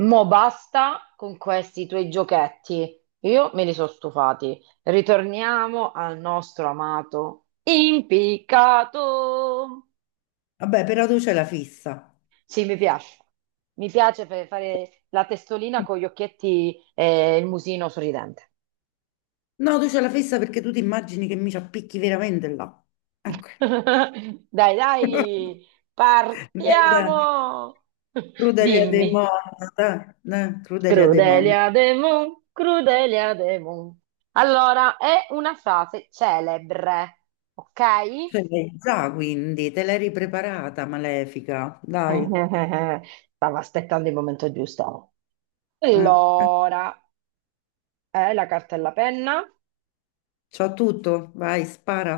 Mo basta con questi tuoi giochetti. Io me li sono stufati. Ritorniamo al nostro amato impiccato. Vabbè, però tu c'è la fissa. Sì, mi piace. Mi piace per fare la testolina con gli occhietti e il musino sorridente. No, tu c'è la fissa perché tu ti immagini che mi ci appicchi veramente là. Ecco. Dai, dai, Dai, dai, partiamo. Crudelia De Dimmi. Mon, dai, dai, Crudelia De Mon. Crudelia Demon, Crudelia Demon. Allora, è una frase celebre, ok? Ce l'hai già, quindi, te l'eri preparata, malefica. Dai. Stavo aspettando il momento giusto. Eh. Allora, la carta e la penna C'ho tutto, vai, spara.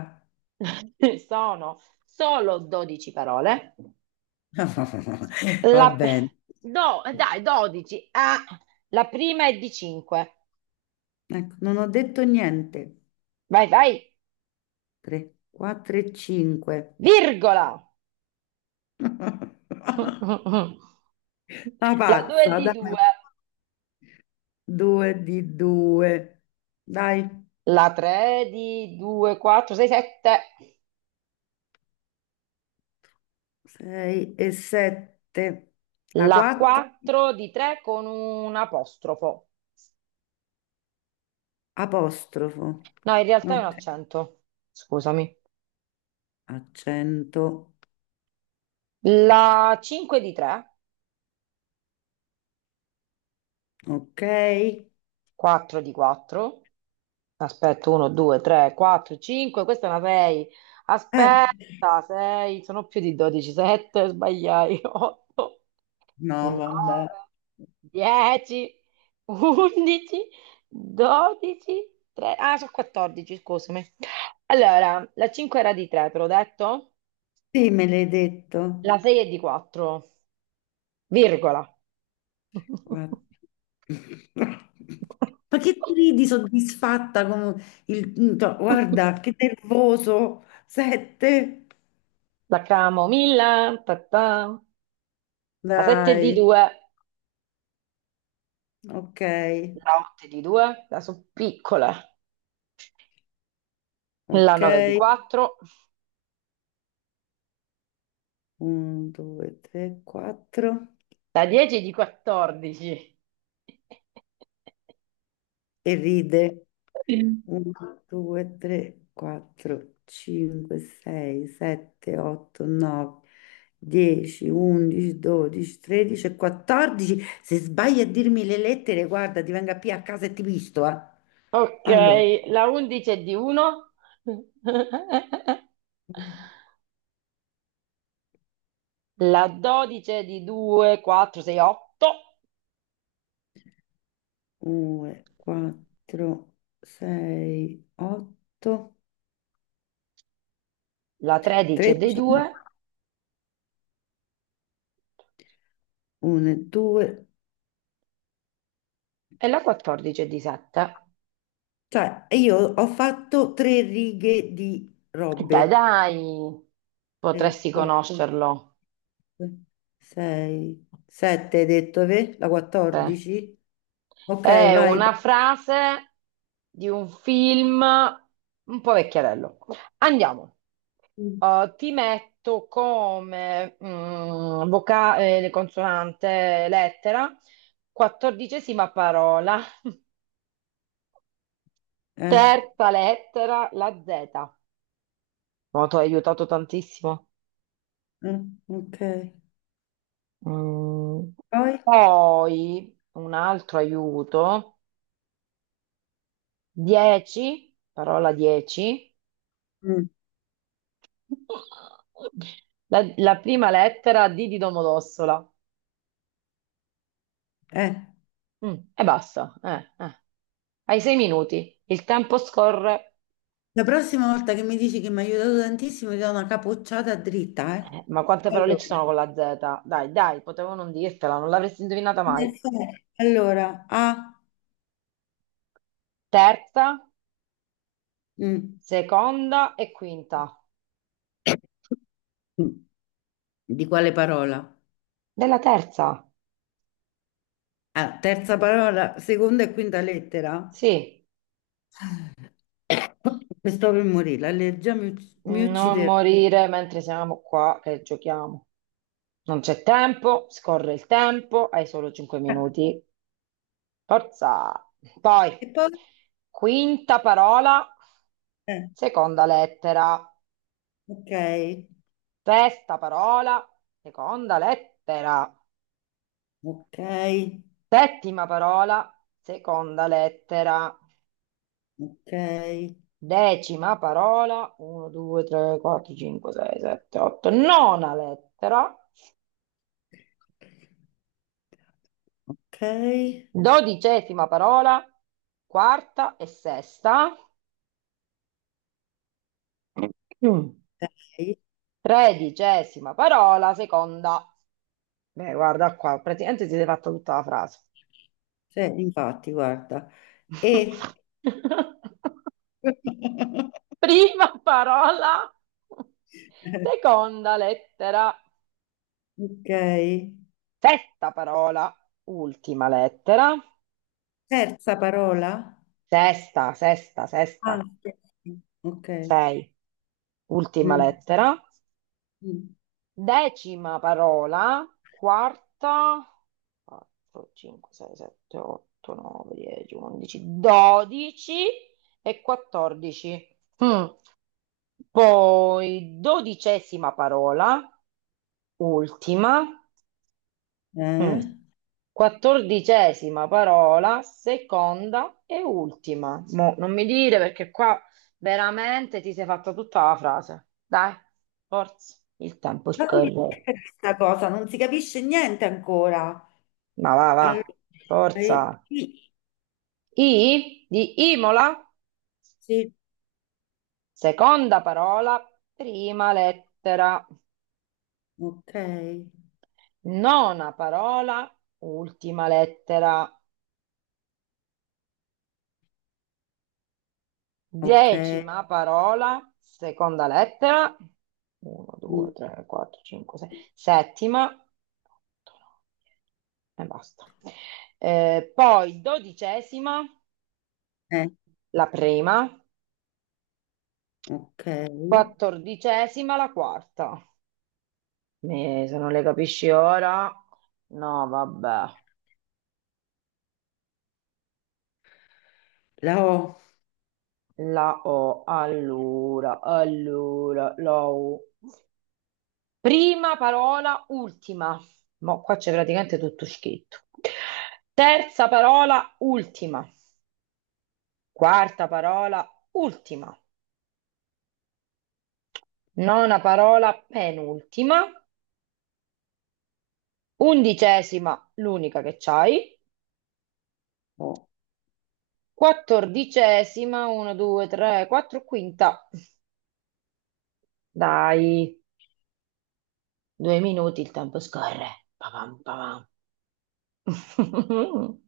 sono solo 12 parole. Va La pe- bene. dai, 12. Ah, la prima è di 5. Ecco, non ho detto niente. Vai, vai, 3, 4 e 5. virgola. Una La 2 è pazza, di dai. 2. Due di due. Dai, La 3 di 2, 4, 6, 7. sei e sette. La La quattro, 4 di 3 con un apostrofo. apostrofo. No, in realtà è un Ok, accento. Scusami. accento. La 5 di 3, Ok. 4 di 4. Aspetta, 1, 2, 3, 4, 5. Questa è una 6. Aspetta, 6. Sono più di 12, 7. Sbagliai. 8. No, 9, vabbè. 10, 11, 12, 3. Ah, sono 14, scusami. Allora, la 5 era di 3, te l'ho detto? Sì, me l'hai detto. La 6 è di 4, virgola. Quattro. Ma che ti ridi soddisfatta. Il... no, guarda, che nervoso. Sette. La camomilla, ta ta. La 7 è di Dai. 2, Ok, la 8 è di 2, la sono piccole. La ok. 9 è di 4, Un, due, tre, quattro. la 10 è di 14. E ride. Uno, due, tre, quattro, cinque, sei, sette, otto, nove, dieci, undici, dodici, tredici e quattordici. Se sbagli a dirmi le lettere, guarda, ti venga qui a casa e ti visto, eh. Ok, Allora, la 11 è di 1, la 12 è di 2, 4, 6, 8, due, quattro, sei, otto, la 13 è di tredici. 2 1, 2. e la 14 è di 7. Cioè, io ho fatto tre righe di E dai, robe. dai, 3, potresti 4, conoscerlo. 6, 7, hai detto, ve? La Sì. 14? Ok, È vai. una frase di un film un po' vecchiarello. Andiamo. Parti. Ti metto come vocale, consonante, lettera, quattordicesima parola, Eh, terza lettera, la Z. Oh, ti ho aiutato tantissimo. mm, ok. Mm. Poi? Poi un altro aiuto, 10, parola 10, Mm, la prima lettera D di Domodossola. eh. E basta. Hai 6 minuti, il tempo scorre. La prossima volta che mi dici che mi ha aiutato tantissimo, ti do una capocciata dritta, eh. Ma quante parole ci Allora, sono con la Z? Dai, dai, potevo non dirtela, non l'avresti indovinata nel mai. senso- allora, A, Terza, mm. seconda e quinta. Di quale parola? Della terza. Ah, terza parola, seconda e quinta lettera? Sì, E stavo per morire, l'allergia mi non uccideva. morire mentre siamo qua che giochiamo. Non c'è tempo, scorre il tempo, hai solo 5 minuti. Forza. Poi, E poi, quinta parola, eh, seconda lettera. ok, Sesta parola, seconda lettera. ok, Settima parola, seconda lettera. ok, Decima parola, 1, 2, 3, 4, 5, 6, 7, 8, nona lettera, ok, dodicesima parola, quarta e sesta, Mm. ok. tredicesima parola, seconda. Beh, guarda qua, praticamente si è fatta tutta la frase. Cioè, infatti, guarda, e... Prima parola, seconda lettera, Ok, sesta parola, ultima lettera, terza parola? sesta, sesta, sesta, Ah, sì. Ok. sei. Ultima Mm, lettera. mm. Decima parola, quarta, 4, 5, 6, 7, 8, 9, 10, 11, 12 e 14. Mm. Poi dodicesima parola, ultima, Mm. Eh? quattordicesima parola, seconda e ultima. Mo, non mi dire perché qua veramente ti sei fatta tutta la frase. Dai, forza, il tempo Ma come scorre. è questa cosa? Non si capisce niente ancora. Ma va, va, Allora, forza. Sì, I di Imola, sì, seconda parola, prima lettera, ok. nona parola, ultima lettera, Ok, decima parola, seconda lettera, 1, 2, mm, 3, 4, 5, 6, settima, otto, nove, 10. E basta. Poi dodicesima, eh, la prima, ok, quattordicesima, la quarta. Se non le capisci ora, no, vabbè. la La O, allora, la U. Prima parola, ultima. Mo' qua c'è praticamente tutto scritto. Terza parola, ultima. Quarta parola, ultima. Nona parola, penultima. Undicesima, l'unica che c'hai. O. Quattordicesima, 1, 2, 3, 4, quinta. Dai. 2 minuti il tempo scorre. Papam, papam.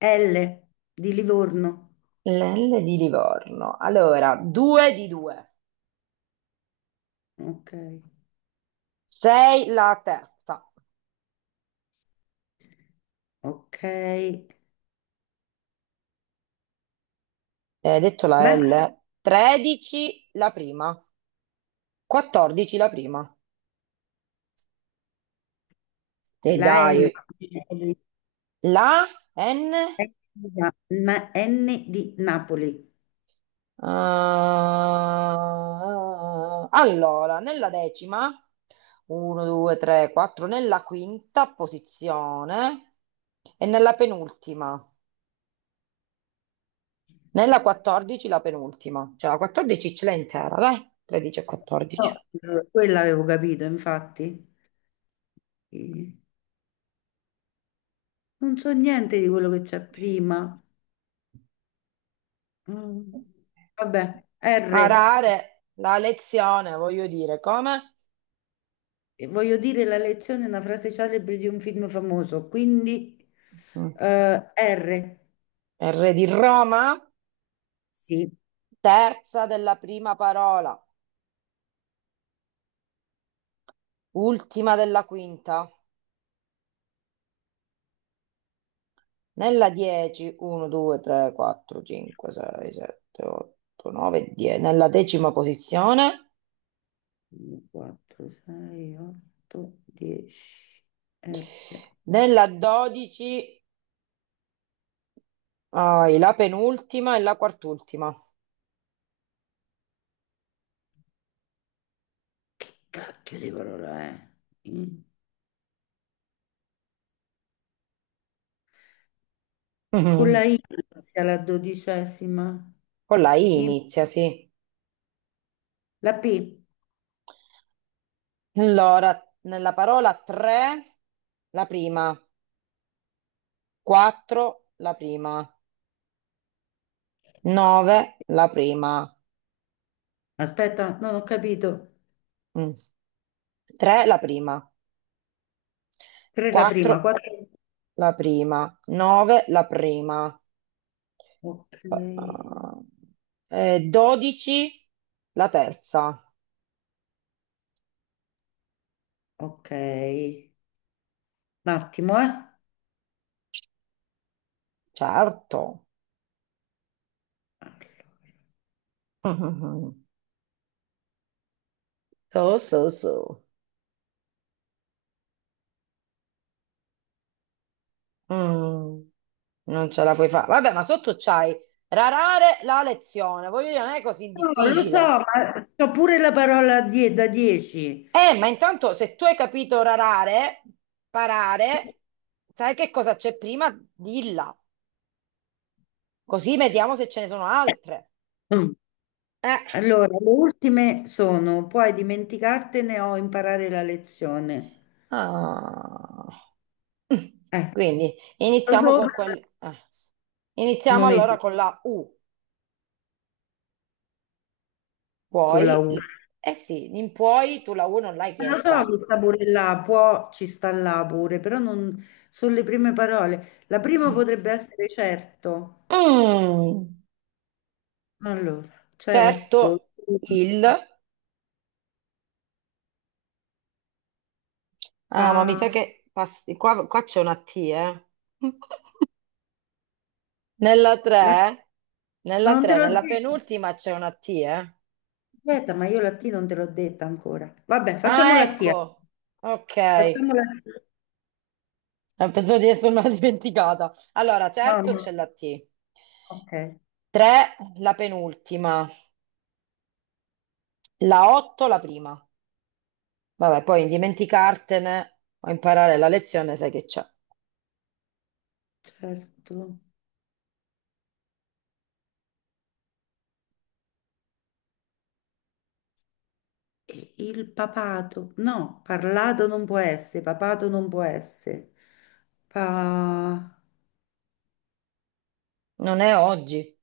L di Livorno, L'L di Livorno. Allora, due di due. ok, Sei la terza. ok, Detto la beh, L. 13 la prima. 14 la prima. E la dai, N, la N. N N di Napoli. Ah, allora, nella decima, 1, 2, 3, 4, nella quinta posizione e nella penultima. Nella 14 la penultima, cioè la 14 ce l'hai intera, dai, 13 e 14. No, quella avevo capito, infatti. Eh, non so niente di quello che c'è prima. Mm, vabbè, R. Arare, la lezione, voglio dire, come? E voglio dire, la lezione è una frase celebre di un film famoso, quindi Mm. R. R di Roma, Sì, terza della prima parola, ultima della quinta. Nella 10, 1, 2, 3, 4, 5, 6, 7, 8, 9, 10. Nella decima posizione. 4, 6, 8, 10, R. Nella 12, hai la penultima e la quartultima. Che cacchio di parola è? Mm. Con Mm. la I inizia la dodicesima. Con la I I- inizia, sì. la P. Allora, nella parola 3, la prima, 4, la prima, 9, la prima, Aspetta, non ho capito. 3, la prima, 3 la prima, 4, 4. la prima, 9, la prima, Ok, 12, la terza. ok. Un attimo, Certo. eh. Mhm. So, so, so. Mm, non ce la puoi fare. Vabbè, ma sotto c'hai rarare la lezione. Voglio dire, non è così No, lo so, difficile. ma c'ho pure la parola da 10. Ma intanto se tu hai capito rarare, parare, sai che cosa c'è prima? Dilla, così vediamo se ce ne sono altre. Eh. Allora, le ultime sono, puoi dimenticartene o imparare la lezione. Ah. Mm. Eh, Quindi lo iniziamo so, con quel. Iniziamo non allora esiste con la U. con la Puoi? U. Eh sì, in puoi tu la U non l'hai Lo so che chiesta. sta pure là, può, ci sta là pure, però non sono le prime parole. La prima potrebbe essere certo. Mm, Allora, certo, certo, il... Ah, ma mi sa pa, che... passi- Qua, qua c'è una T, eh. Nella la- 3, ma nella non te 3, l'ho nella detto. penultima c'è una T, eh? Aspetta, ma io la T non te l'ho detta ancora. Vabbè, facciamo Ah, la T, allora. ecco. Ok. Facciamo Eh, la T. Pensavo di essermela dimenticata. Allora, No, certo no. c'è la T. Ok, 3, la penultima. La 8, la prima. Vabbè, poi dimenticartene o imparare la lezione, sai che c'è. certo. E il papato. No, parlato non può essere, papato non può essere. Pa... Non è oggi,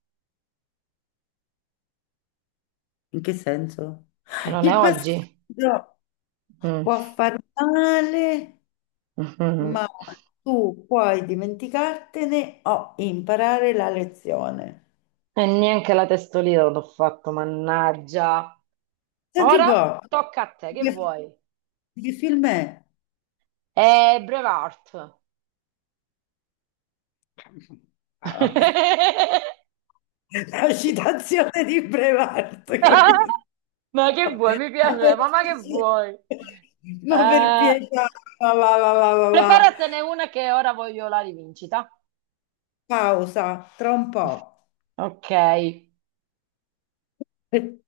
In che senso? che non è Il oggi. passaggio Mm. può far male, ma tu puoi dimenticartene o imparare la lezione. E neanche la testolina l'ho fatto, mannaggia. Senti un Ora po', tocca a te, che che, vuoi? che film è? Braveheart. Ah, vabbè, la citazione di Brevard, capito? Ma che vuoi? Mi Ma piace, per mamma che vuoi? ma per Eh, pietà, va, va, va, va, va, va. preparatene una che ora voglio la rivincita. Pausa, tra un po'. Ok.